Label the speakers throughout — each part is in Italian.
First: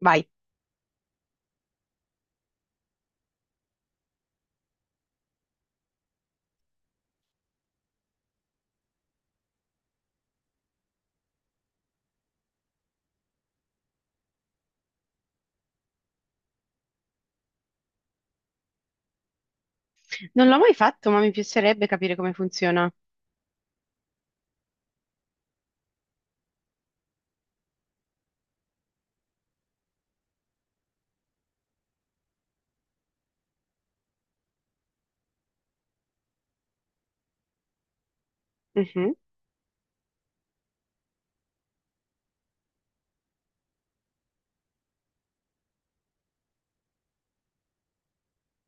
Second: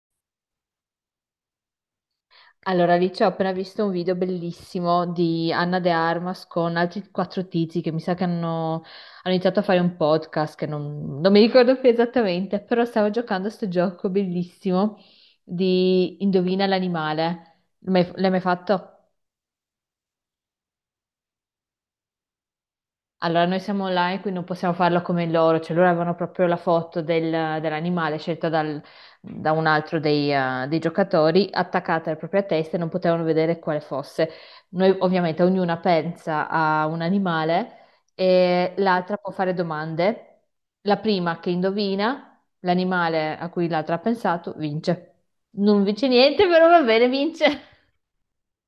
Speaker 1: Vai.
Speaker 2: Allora, lì ci ho appena visto un video bellissimo di Anna De Armas con altri quattro tizi che mi sa che hanno iniziato a fare un podcast che non mi ricordo più esattamente, però stavo giocando a sto gioco bellissimo di Indovina l'animale. L'hai mai fatto?
Speaker 1: Non l'ho mai fatto, ma mi piacerebbe capire come funziona.
Speaker 2: Allora, noi siamo online, quindi non possiamo farlo come loro, cioè loro avevano proprio la foto dell'animale scelta da un altro dei giocatori attaccata alla propria testa e non potevano vedere quale fosse. Noi ovviamente ognuna pensa a un animale e
Speaker 1: Mhm.
Speaker 2: l'altra può fare domande. La prima che indovina l'animale a cui l'altra ha pensato vince. Non vince niente, però va bene, vince.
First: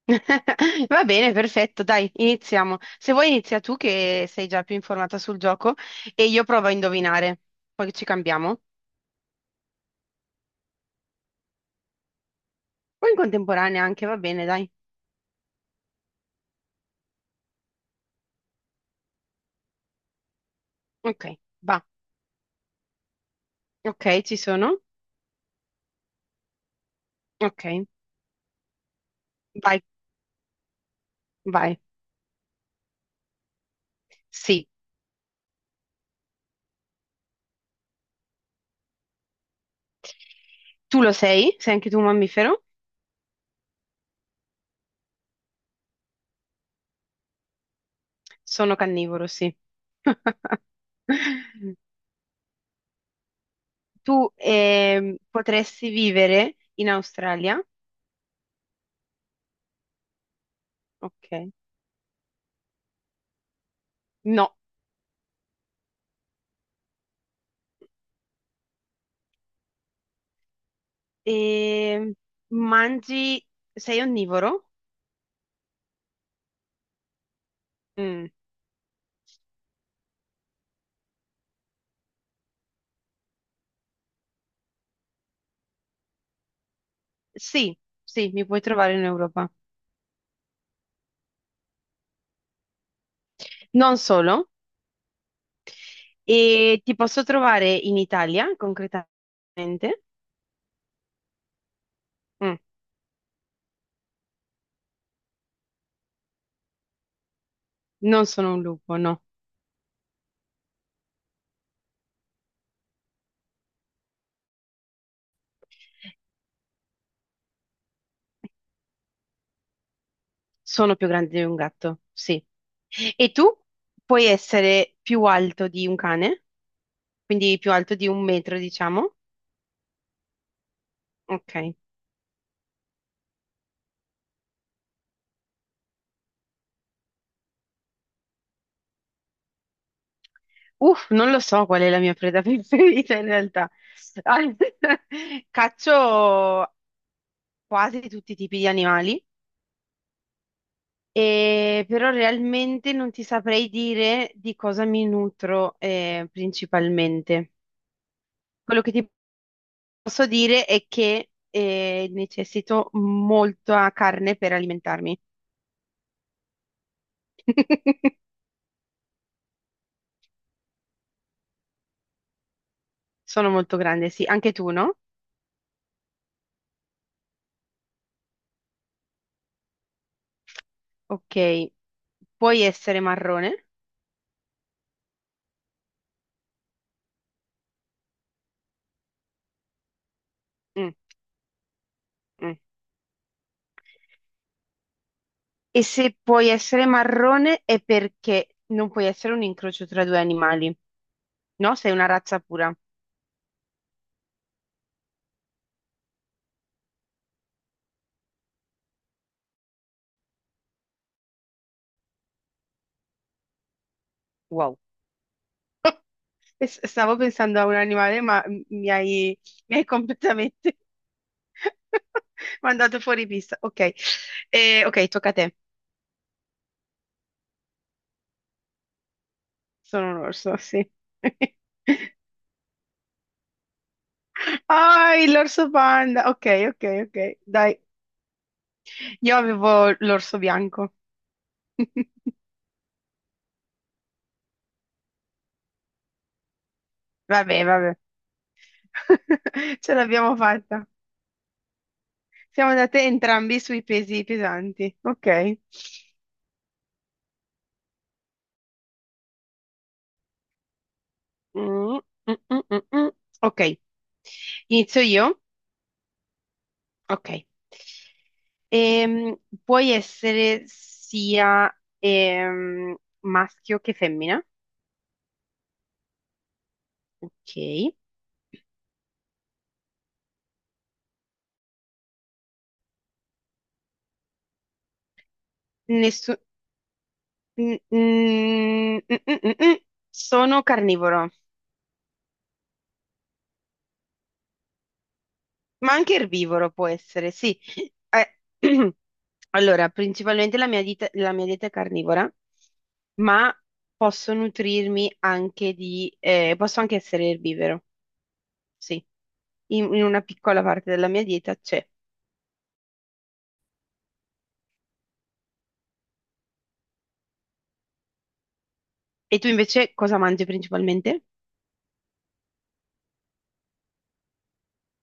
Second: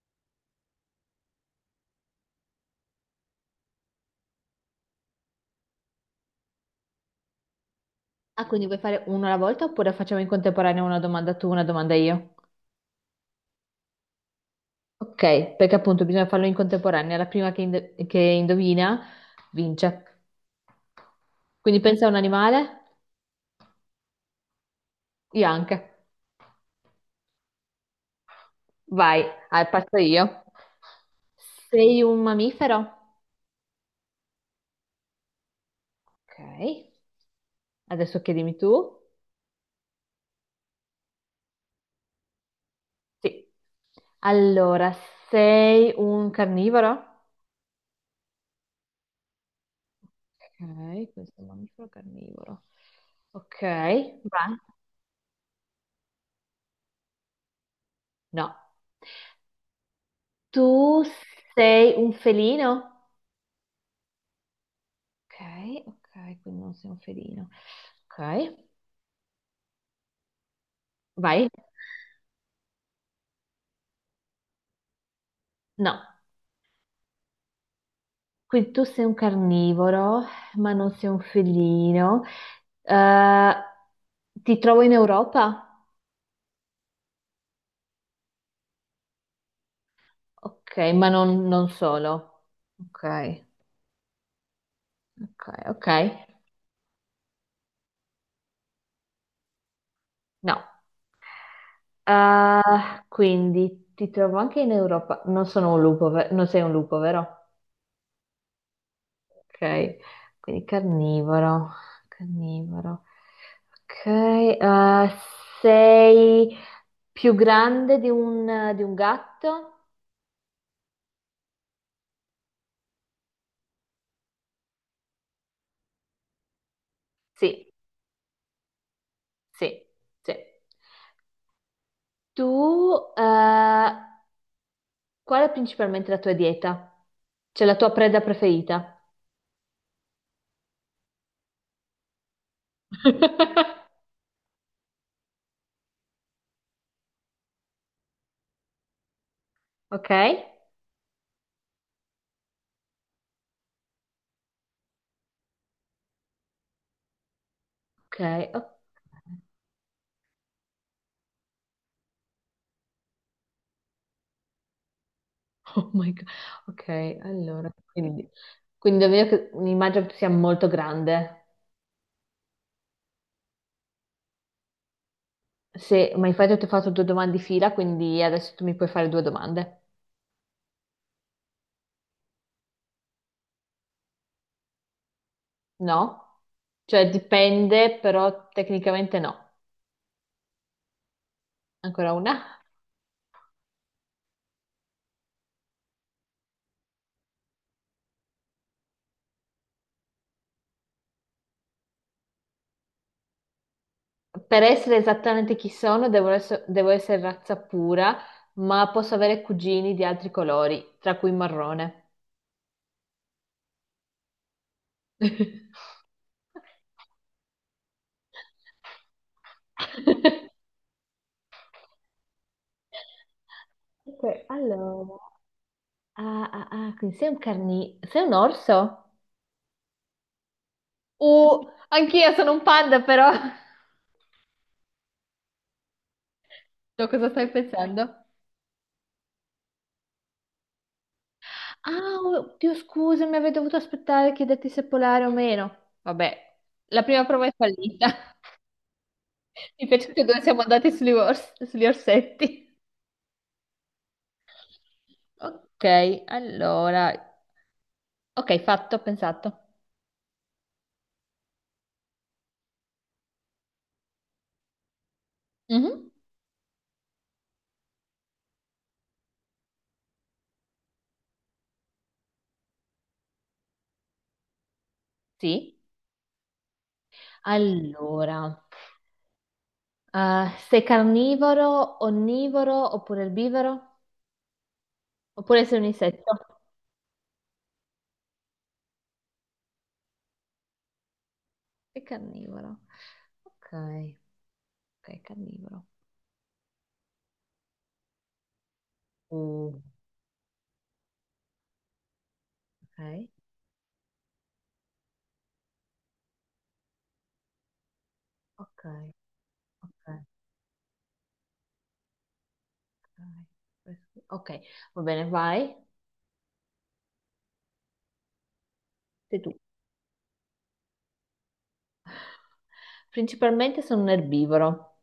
Speaker 1: Va bene, perfetto, dai, iniziamo. Se vuoi inizia tu che sei già più informata sul gioco e io provo a indovinare. Poi ci
Speaker 2: Ah,
Speaker 1: cambiamo.
Speaker 2: quindi vuoi fare uno alla volta oppure facciamo in contemporanea una domanda tu, una domanda io?
Speaker 1: O in contemporanea anche, va bene, dai.
Speaker 2: Ok, perché appunto bisogna farlo in contemporanea. La prima che indovina vince.
Speaker 1: Ok,
Speaker 2: Quindi
Speaker 1: va.
Speaker 2: pensa a un animale,
Speaker 1: Ok, ci sono.
Speaker 2: io anche.
Speaker 1: Ok,
Speaker 2: Vai, ah,
Speaker 1: vai,
Speaker 2: parto io.
Speaker 1: vai.
Speaker 2: Sei un mammifero?
Speaker 1: Sì.
Speaker 2: Ok, adesso chiedimi tu.
Speaker 1: Tu lo sei? Sei anche tu un mammifero?
Speaker 2: Sì. Allora, sei un carnivoro?
Speaker 1: Sono carnivoro, sì.
Speaker 2: Ok, questo è un mammifero carnivoro. Ok, vai.
Speaker 1: Tu potresti vivere in Australia?
Speaker 2: No. Tu
Speaker 1: Ok.
Speaker 2: sei un felino?
Speaker 1: No.
Speaker 2: Ok, ok, quindi non sei un felino. Ok, vai.
Speaker 1: E mangi... Sei onnivoro?
Speaker 2: No,
Speaker 1: Mm.
Speaker 2: quindi tu sei un carnivoro, ma non sei un felino. Eh, ti trovo in Europa?
Speaker 1: Sì, sì, mi puoi trovare in Europa.
Speaker 2: Ok, ma non solo. Ok,
Speaker 1: Non solo.
Speaker 2: ok, ok.
Speaker 1: E ti posso trovare in Italia, concretamente.
Speaker 2: No.
Speaker 1: Mm.
Speaker 2: Quindi ti trovo anche in Europa. Non sono un lupo, non sei un lupo, vero?
Speaker 1: Non sono un lupo, no.
Speaker 2: Ok, quindi carnivoro, carnivoro. Ok, sei più grande di un gatto?
Speaker 1: Sono più grande di un gatto, sì. E tu puoi essere più alto di un cane, quindi
Speaker 2: Sì,
Speaker 1: più alto di un metro, diciamo.
Speaker 2: sì, sì.
Speaker 1: Ok.
Speaker 2: Tu, eh, qual è principalmente la tua dieta? Cioè la tua preda preferita?
Speaker 1: Uff, non lo so qual è la mia preda preferita in realtà. Al- Caccio quasi tutti i tipi di animali,
Speaker 2: Ok,
Speaker 1: e però realmente non ti saprei dire di cosa mi nutro principalmente.
Speaker 2: ok, ok.
Speaker 1: Quello che ti posso dire è che necessito molta carne per alimentarmi.
Speaker 2: Oh my God. Ok, allora, quindi davvero immagino che tu sia molto grande.
Speaker 1: Sono molto grande, sì. Anche tu, no?
Speaker 2: Se, ma infatti ti ho fatto due domande di fila, quindi adesso tu mi puoi fare due domande.
Speaker 1: Ok. Puoi essere marrone?
Speaker 2: No? Cioè dipende, però tecnicamente no.
Speaker 1: Mm,
Speaker 2: Ancora
Speaker 1: mm.
Speaker 2: una.
Speaker 1: E se puoi essere marrone è perché non puoi essere un incrocio tra due animali, no? Sei una razza pura.
Speaker 2: Per essere esattamente chi sono, devo essere razza pura, ma posso avere cugini di altri colori, tra cui marrone.
Speaker 1: Wow. E stavo pensando a un animale, ma mi hai completamente mandato fuori pista. Ok,
Speaker 2: Ok,
Speaker 1: Ok,
Speaker 2: allora.
Speaker 1: tocca a te.
Speaker 2: Ah, ah, ah, quindi sei un sei un orso?
Speaker 1: Sono un orso, sì.
Speaker 2: Anch'io sono un panda, però.
Speaker 1: Ah, l'orso panda. Ok, ok,
Speaker 2: No,
Speaker 1: ok.
Speaker 2: cosa stai
Speaker 1: Dai,
Speaker 2: pensando?
Speaker 1: io avevo l'orso bianco.
Speaker 2: Ah, oddio, scusami, avrei dovuto aspettare che detti se polare o meno. Vabbè, la prima prova è
Speaker 1: Vabbè, vabbè.
Speaker 2: fallita. Mi
Speaker 1: Ce
Speaker 2: piace che
Speaker 1: l'abbiamo
Speaker 2: dove siamo
Speaker 1: fatta.
Speaker 2: andati sugli
Speaker 1: Siamo
Speaker 2: orsetti.
Speaker 1: andate entrambi sui pesi pesanti. Ok.
Speaker 2: Ok, allora. Ok, fatto, ho pensato.
Speaker 1: Mm, mm, mm, mm, mm. Ok. Inizio io?
Speaker 2: Mhm.
Speaker 1: Ok. Ehm, puoi essere sia maschio che femmina.
Speaker 2: Sì.
Speaker 1: Ok.
Speaker 2: Allora, sei carnivoro, onnivoro oppure erbivoro? Oppure sei un
Speaker 1: Nessu-
Speaker 2: insetto?
Speaker 1: mm, mm, mm, mm, mm, mm. Sono carnivoro.
Speaker 2: Sei carnivoro. Ok, ok, carnivoro.
Speaker 1: Ma anche erbivoro può essere, sì. Eh,
Speaker 2: Mm.
Speaker 1: Allora, principalmente la mia dieta è carnivora,
Speaker 2: Ok,
Speaker 1: ma posso anche essere erbivoro,
Speaker 2: ok.
Speaker 1: sì. In una piccola parte della mia dieta c'è.
Speaker 2: Ok, va bene, vai.
Speaker 1: E
Speaker 2: Sei
Speaker 1: tu
Speaker 2: tu.
Speaker 1: invece cosa mangi principalmente?
Speaker 2: Principalmente sono un erbivoro.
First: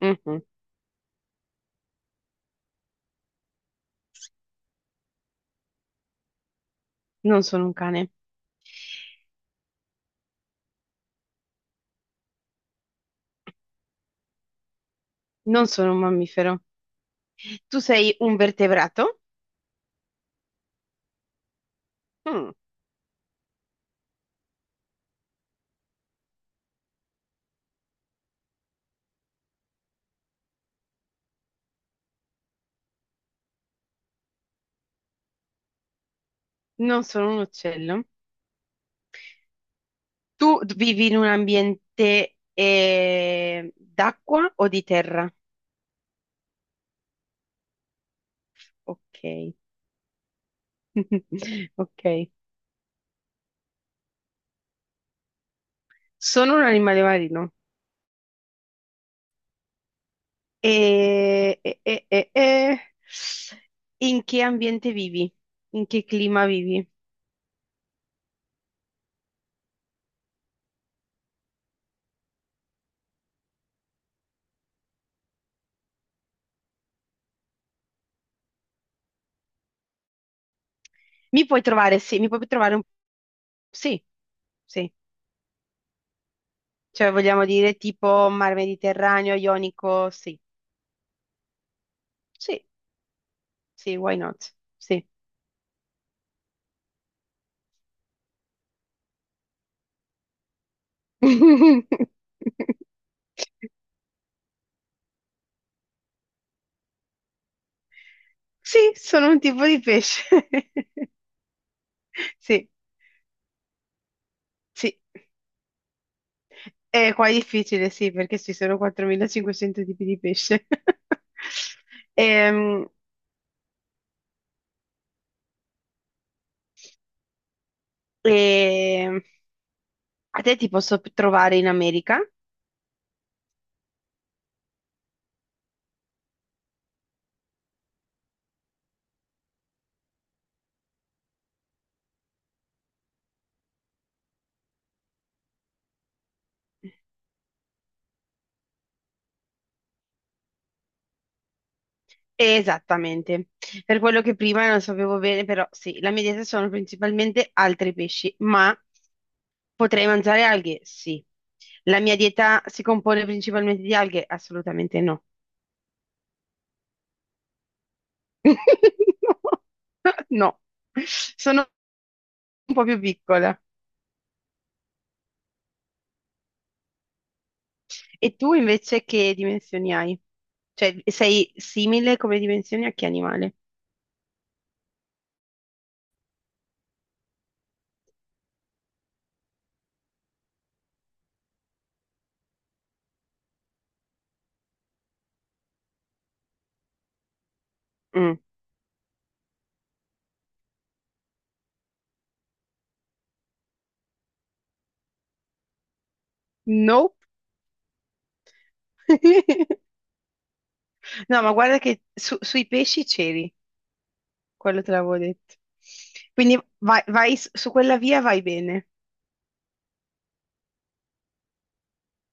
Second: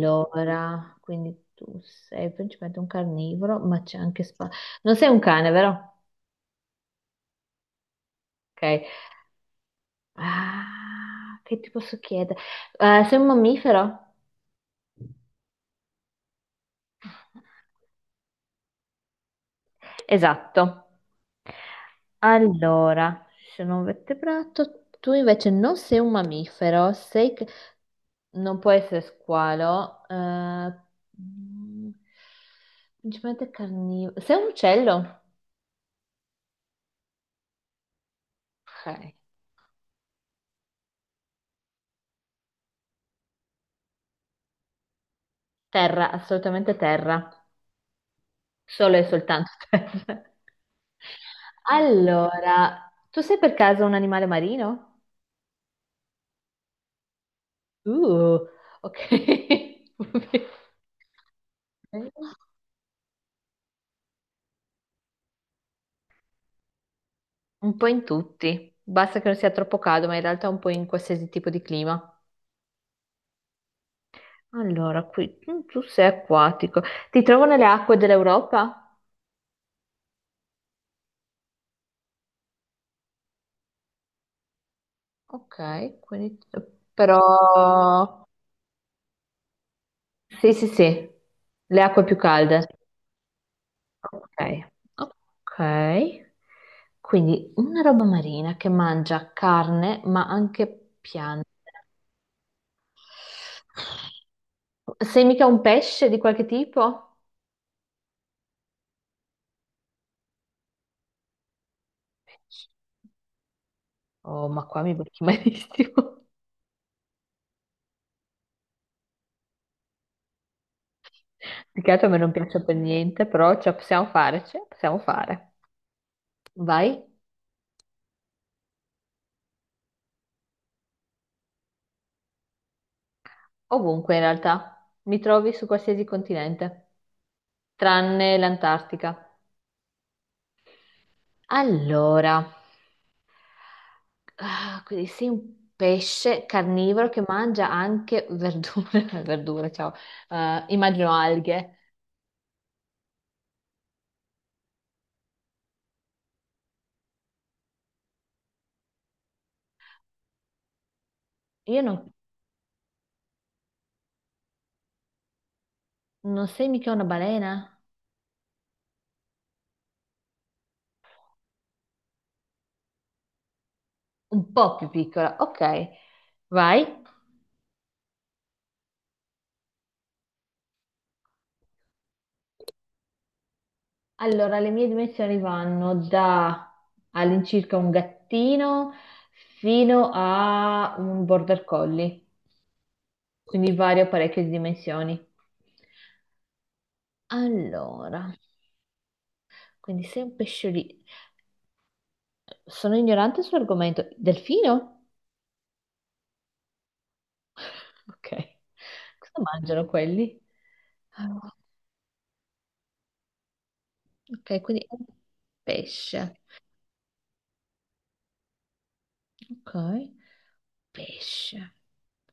Speaker 1: Mhm.
Speaker 2: quindi tu sei principalmente un carnivoro, ma c'è anche spa. Non sei un cane, vero?
Speaker 1: Non sono un cane,
Speaker 2: Ok. Ah, che ti posso chiedere? Sei un mammifero?
Speaker 1: non sono un mammifero. Tu sei un vertebrato?
Speaker 2: Esatto.
Speaker 1: Mm.
Speaker 2: Allora, sono un vertebrato. Tu invece non sei un mammifero, sei. Non può essere squalo. Mm, Principalmente carnivoro. Sei un uccello?
Speaker 1: Non sono un uccello.
Speaker 2: Ok.
Speaker 1: Tu vivi in un ambiente d'acqua o di terra?
Speaker 2: Terra, assolutamente terra. Solo e
Speaker 1: Ok,
Speaker 2: soltanto terra.
Speaker 1: ok.
Speaker 2: Allora, tu sei per caso un animale marino?
Speaker 1: Sono un animale marino.
Speaker 2: Uh, ok.
Speaker 1: E, e- e- e- e- In che ambiente vivi? In che clima vivi?
Speaker 2: Un po' in tutti. Basta che non sia troppo caldo, ma in realtà un po' in qualsiasi tipo di clima. Allora, qui tu sei acquatico. Ti trovo nelle acque dell'Europa?
Speaker 1: Mi puoi trovare, sì, mi puoi trovare un... Sì, sì.
Speaker 2: Ok, quindi.
Speaker 1: Cioè, vogliamo dire
Speaker 2: Però.
Speaker 1: tipo mar Mediterraneo, Ionico, sì.
Speaker 2: Sì, sì, sì, le acque più
Speaker 1: Sì,
Speaker 2: calde.
Speaker 1: sì, why not?
Speaker 2: Ok.
Speaker 1: Sì.
Speaker 2: Ok. Quindi una roba marina che mangia carne, ma anche piante. Sei mica un pesce di qualche tipo?
Speaker 1: Sì, sono un tipo di pesce. Sì,
Speaker 2: Pesce. Oh, ma qua mi
Speaker 1: sì.
Speaker 2: becchi malissimo.
Speaker 1: E qua è difficile, sì, perché ci sono 4.500 tipi di pesce.
Speaker 2: Più che altro a me non piace per
Speaker 1: Ehm,
Speaker 2: niente, però ce la possiamo fare, ce la possiamo fare. Vai
Speaker 1: e a te ti posso trovare in America?
Speaker 2: ovunque in realtà. Mi trovi su qualsiasi continente, tranne l'Antartica. Allora, ah, quindi sei un pesce carnivoro che mangia anche verdure, verdure, ciao. Immagino alghe.
Speaker 1: Esattamente. Per quello che prima non sapevo bene, però sì, la mia dieta sono principalmente altri pesci, ma potrei mangiare alghe? Sì.
Speaker 2: Io
Speaker 1: La
Speaker 2: non,
Speaker 1: mia dieta si compone principalmente di alghe? Assolutamente no.
Speaker 2: non sei mica una balena?
Speaker 1: No, sono un po' più piccole.
Speaker 2: Un po' più piccola, ok, vai.
Speaker 1: E tu invece che dimensioni hai? Cioè, sei simile come dimensioni a che animale?
Speaker 2: Allora, le mie dimensioni vanno da all'incirca un gattino fino a un border collie, quindi vario parecchie dimensioni. Allora,
Speaker 1: Mm.
Speaker 2: quindi sei un pesciolino. Sono ignorante sull'argomento. Delfino?
Speaker 1: Nope.
Speaker 2: Ok. Cosa mangiano quelli?
Speaker 1: No, ma
Speaker 2: Ah.
Speaker 1: guarda che sui pesci c'eri,
Speaker 2: Ok,
Speaker 1: quello
Speaker 2: quindi è
Speaker 1: te
Speaker 2: un
Speaker 1: l'avevo detto.
Speaker 2: pesce.
Speaker 1: Quindi vai, vai su su quella via, vai bene.
Speaker 2: Ok. Pesce.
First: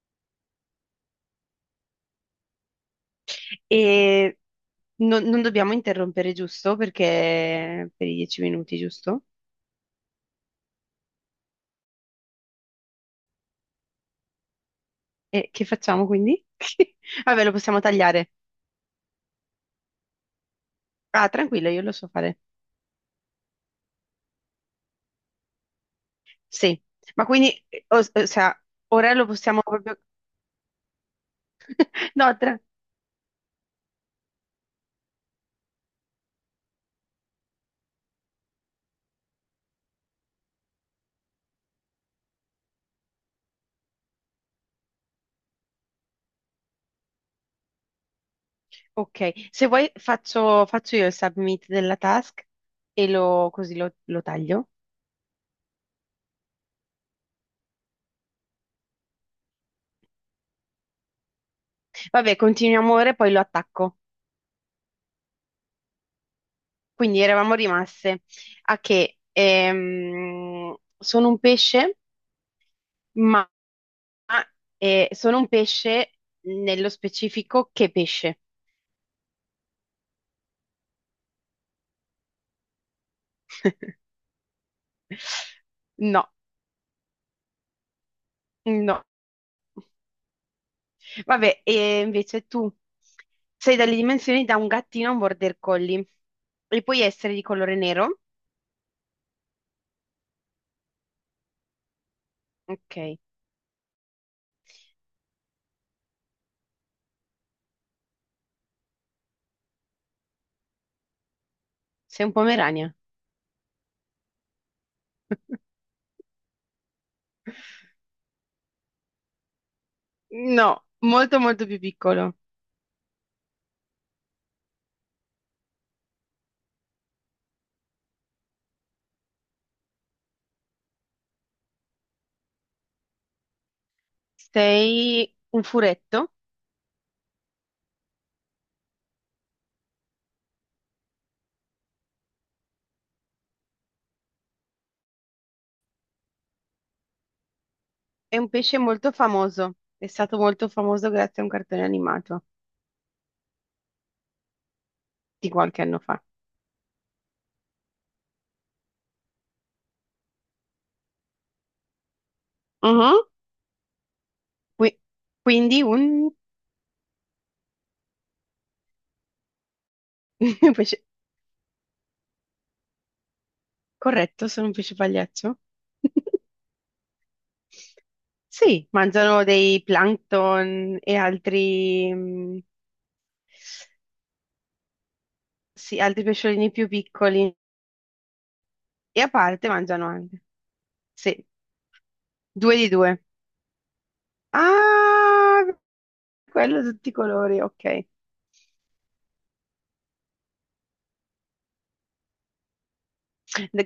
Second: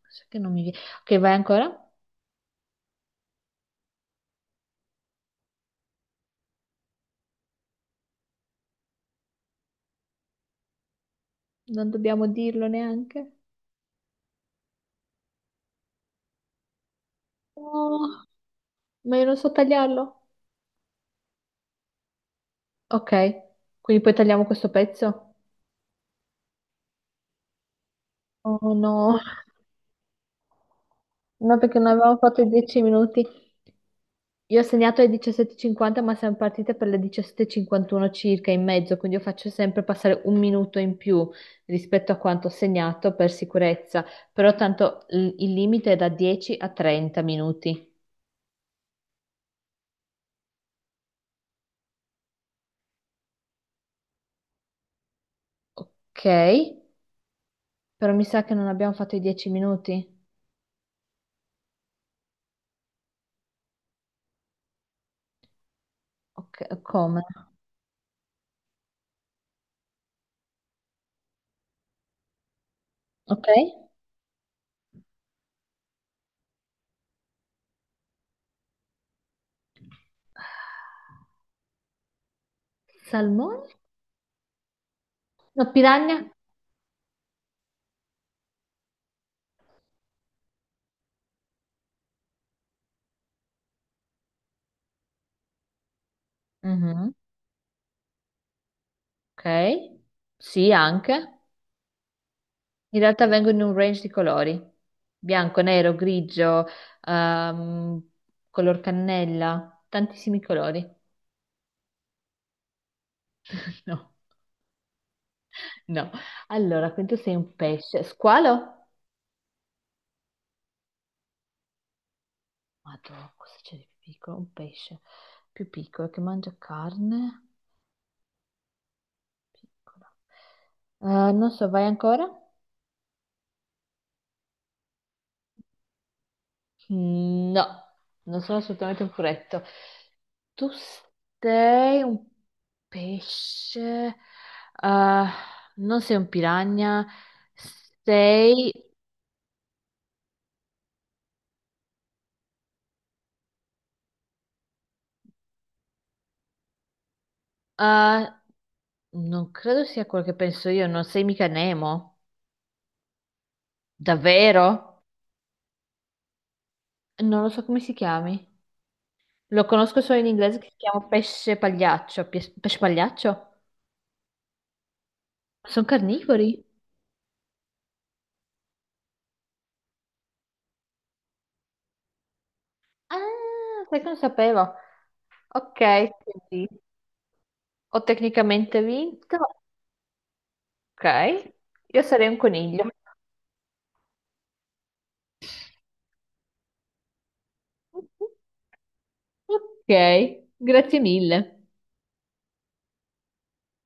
Speaker 2: Cos'è che non mi viene? Ok, vai ancora?
Speaker 1: E non dobbiamo interrompere, giusto? Perché per i 10 minuti, giusto?
Speaker 2: Non dobbiamo dirlo neanche.
Speaker 1: E che facciamo quindi? Vabbè, lo possiamo
Speaker 2: Oh,
Speaker 1: tagliare.
Speaker 2: ma io non so tagliarlo.
Speaker 1: Ah, tranquillo, io lo so fare.
Speaker 2: Ok, quindi poi tagliamo questo pezzo?
Speaker 1: Sì, ma quindi, o sea,
Speaker 2: Oh
Speaker 1: ora
Speaker 2: no.
Speaker 1: lo possiamo proprio...
Speaker 2: No, perché ne avevamo
Speaker 1: No,
Speaker 2: fatto 10 minuti. Io ho segnato alle 17:50, ma siamo partite per le 17:51 circa in mezzo, quindi io faccio sempre passare un minuto in più rispetto a quanto ho segnato per sicurezza, però tanto il limite è da 10 a 30 minuti.
Speaker 1: ok, se vuoi faccio, io il submit della task e lo, così lo taglio.
Speaker 2: Ok, però mi sa che non abbiamo fatto i 10 minuti.
Speaker 1: Vabbè, continuiamo ora e poi lo attacco.
Speaker 2: Ok,
Speaker 1: Quindi
Speaker 2: come?
Speaker 1: eravamo rimaste a che sono un pesce, ma
Speaker 2: Ok.
Speaker 1: sono un pesce nello specifico che pesce.
Speaker 2: Salmone? No,
Speaker 1: No,
Speaker 2: piranha?
Speaker 1: no. Vabbè, e invece tu sei dalle dimensioni da un gattino a un border collie e puoi
Speaker 2: Mhm.
Speaker 1: essere di colore nero.
Speaker 2: Ok. Sì, anche. In
Speaker 1: Ok,
Speaker 2: realtà vengono in un range di colori, bianco, nero, grigio, ehm, color cannella, tantissimi colori.
Speaker 1: sei un pomerania.
Speaker 2: No, no. Allora, quindi tu sei un pesce. Squalo?
Speaker 1: No, molto molto più piccolo.
Speaker 2: Madonna, cosa c'è di più piccolo? Un pesce più piccolo che mangia carne. Piccolo. Non so, vai ancora?
Speaker 1: Sei un furetto
Speaker 2: No, non sono assolutamente un furetto. Tu sei un pesce, eh, non sei un piranha,
Speaker 1: e un
Speaker 2: sei.
Speaker 1: pesce molto famoso. È stato molto famoso grazie a un cartone animato di qualche anno fa.
Speaker 2: Eh, non credo sia quello che penso io, non sei mica Nemo.
Speaker 1: Mhm. Qui-
Speaker 2: Davvero?
Speaker 1: quindi un
Speaker 2: Non lo so come si chiami. Lo conosco solo in inglese che
Speaker 1: un
Speaker 2: si
Speaker 1: pesce...
Speaker 2: chiama pesce pagliaccio. Pesce pagliaccio?
Speaker 1: Corretto, sono un pesce pagliaccio.
Speaker 2: Sono carnivori?
Speaker 1: Sì, mangiano dei plankton e altri,
Speaker 2: Ah, sai che non sapevo. Ok,
Speaker 1: sì, altri
Speaker 2: quindi
Speaker 1: pesciolini più piccoli
Speaker 2: ho tecnicamente
Speaker 1: e a
Speaker 2: vinto.
Speaker 1: parte mangiano anche. Sì,
Speaker 2: Ok, io sarei un
Speaker 1: due
Speaker 2: coniglio.
Speaker 1: di due. Ah, quello di tutti i colori, ok.
Speaker 2: Ok, grazie mille.